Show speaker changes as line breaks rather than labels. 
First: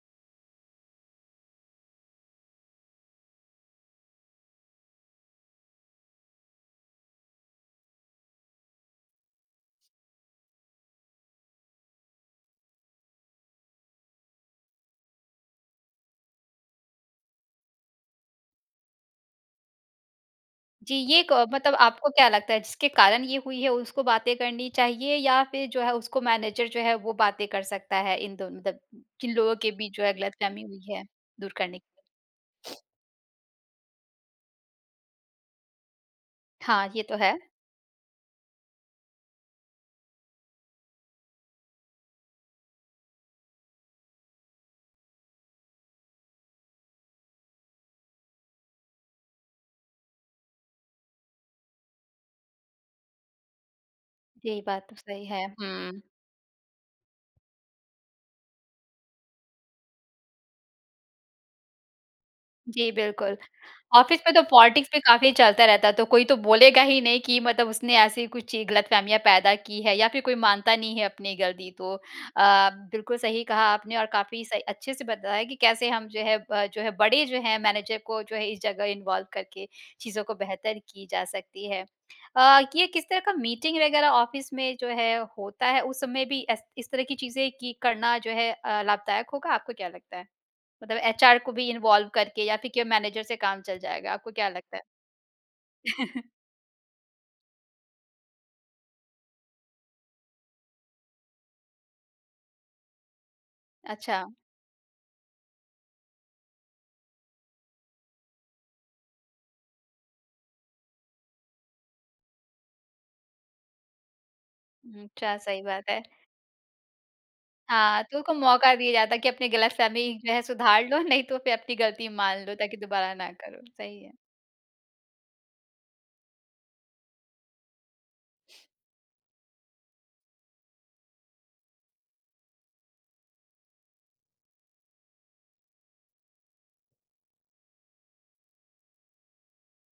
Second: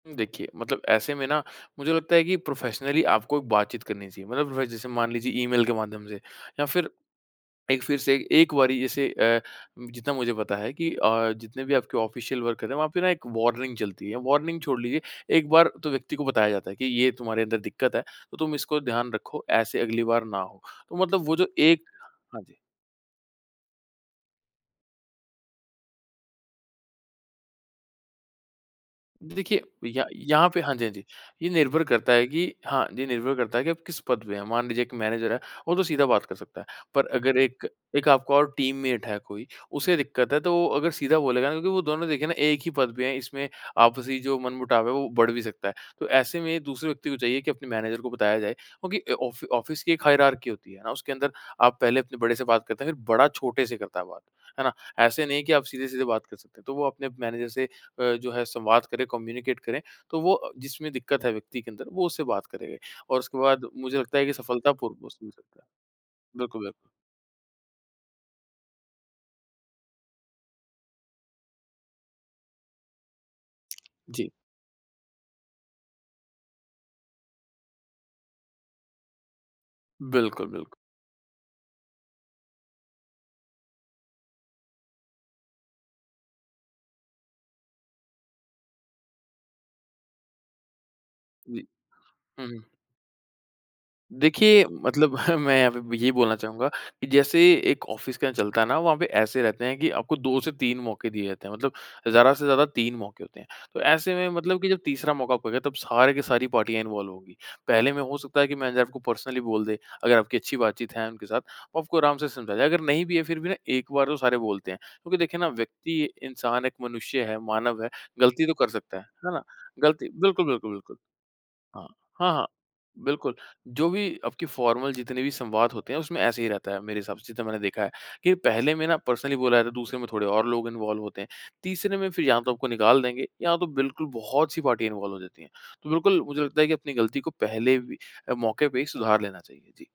देखिए, मतलब ऐसे में ना मुझे लगता है कि प्रोफ़ेशनली आपको बात-चीत करनी चाहिए। मतलब व जैसे मान लीजिए ईमेल के माध्यम से, या फिर एक फिर से 1 बारी जैसे अ, जितना मुझे पता है कि अ, जितने भी आपके ऑफ़िशियल वर्क है वहाँ पे ना 1 वार्निंग चलती है। वार्निंग छोड़ लीजिए 1 बार तो व्यक्ति को बताया जाता है कि ये तुम्हारे अंदर दिक्कत है, तो तुम इसको ध्यान रखो ऐसे अगली बार ना हो।
जी,
तो
ये
मतलब वो
क
जो
मतलब
एक
आपको क्या
हाँ
लगता
जी।
है जिसके कारण ये हुई है उसको बातें करनी चाहिए, या फिर जो है उसको मैनेजर जो है वो बातें कर सकता है इन दोनों दन जिन लोगों
देखिए
के बीच
य
जो है
यहाँ पे
गलतफ़हमी
हाँ जी, हाँ
हुई
जी,
है,
ये
दूर करने
निर्भर करता है कि हाँ ये निर्भर करता है कि आप किस पद पे हैं? मान लीजिए 1 मैनेजर हैं, वो तो सीधा बात कर सकता है।
हाँ, ये
पर
तो है।
अगर एक एक आपका और टीममेट है कोई, उसे दिक्कत है तो वो अगर सीधा बोलेगा ना क्योंकि वो दोनों देखिए ना 1 ही पद पे हैं इसमें आपसी जो मनमुटाव है वो बढ़ भी सकता है। तो ऐसे में ही दूसरे व्यक्ति को चाहिए कि अपने मैनेजर को बताया जाए, क्योंकि ऑफ़ ऑफ़िस की एक हायरार्की होती है ना, उसके अंदर आप पहले अपने बड़े से बात करते हैं फिर बड़ा छोटे से करता है बात,
यही
है ना?
बात तो
ऐसे
सही
नहीं
है,
कि आप
हुँ।
सीधे-सीधे बात कर सकते हैं। तो वो अपने मैनेजर से अ, जो है संवाद करे, कम्यूनिकेट करें, तो वो जिसमें दिक्कत है व्यक्ति के अंदर वो उससे बात करेगा
जी,
और उसके
बिल्कुल,
बाद मुझे लगता
ऑफ़िस
है
में
कि
तो पॉलिटिक्स
सफलतापूर्वक
भी
वो सुन
काफ़ी
सकता
चलता
है।
रहता है तो कोई तो
बिल्कुल, बिल
बोलेगा ही नहीं कि मतलब उसने ऐसी कुछ गलतफहमियाँ पैदा की है या फिर कोई मानता नहीं है अपनी गलती को अ, बिल्कुल सही कहा आपने और
जी।
काफ़ी सही अच्छे से बताया कि कैसे हम जो है अ, जो है बड़े जो हैं मैनेजर को जो है इस जगह इन्वॉल्व करके, चीज़ों को
बिल्कुल, बिल्कुल।
बेहतर की जा सकती है। अ, ये किस तरह का मीटिंग वग़ैरह ऑफिस में जो है होता है उस समय भी ए इस तरह की चीज़ें कि करना जो है लाभदायक होगा आपको क्या लगता है? मतलब एचआर को
जी।
भी इन्वॉल्व करके
हुँ,
या
हुँ।
फिर केवल मैनेजर से काम चल जाएगा। आपको क्या
देखिए
लगता है?
मतलब मैं यहाँ पे यही बोलना चाहूँगा, कि जैसे 1 ऑफ़िस के यहाँ चलता है ना वहाँ पे ऐसे रहते हैं कि आपको 2 से 3 मौके दिए जाते हैं मतलब ज़्यादा से ज़्यादा 3 मौके होते हैं। तो ऐसे में
अच्छा।
मतलब कि जब तीसरा मौका आपको हो गया तब सारे की सारी पार्टियाँ इन्वॉल्व होंगी, पहले में हो सकता है कि मैं आपको पर्सनली बोल दे अगर आपकी अच्छी बात-चीत है उनके साथ, वो आपको आराम से समझा जाए। अगर नहीं भी है फिर भी ना एक बार तो सारे बोलते हैं,
हुँ।
क्योंकि
अच्छा,
देखिए ना
सही बात
व्यक्ति
है।
इंसान एक मनुष्य है, मानव है,
हाँ, तो उसको
गलती तो कर
मौका दिया
सकता है,
जाता है कि
है ना?
अपनी गलतफ़हमी
गलती
जो है
बिल्कुल, बिल्कुल,
सुधार
बिल्कुल।
लो नहीं तो फिर अपनी
हाँ,
गलती
हाँ,
मान
हाँ,
लो ताकि दोबारा ना
बिल्कुल,
करो,
जो
सही
भी
है।
आपकी फ़ॉर्मल जितने भी संवाद होते हैं उसमें ऐसे ही रहता है मेरे हिसाब से तो मैंने देखा है कि पहले में ना पर्सनली बोला जाता है दूसरे में थोड़े और लोग इन्वॉल्व होते हैं, तीसरे में फिर या तो आपको निकाल देंगे या तो बिल्कुल बहुत-सी पार्टी इन्वॉल्व हो जाती हैं। तो बिल्कुल, मुझे लगता है कि अपनी गलती को पहले भी अ, मौके पे ही सुधार लेना चाहिए। जी।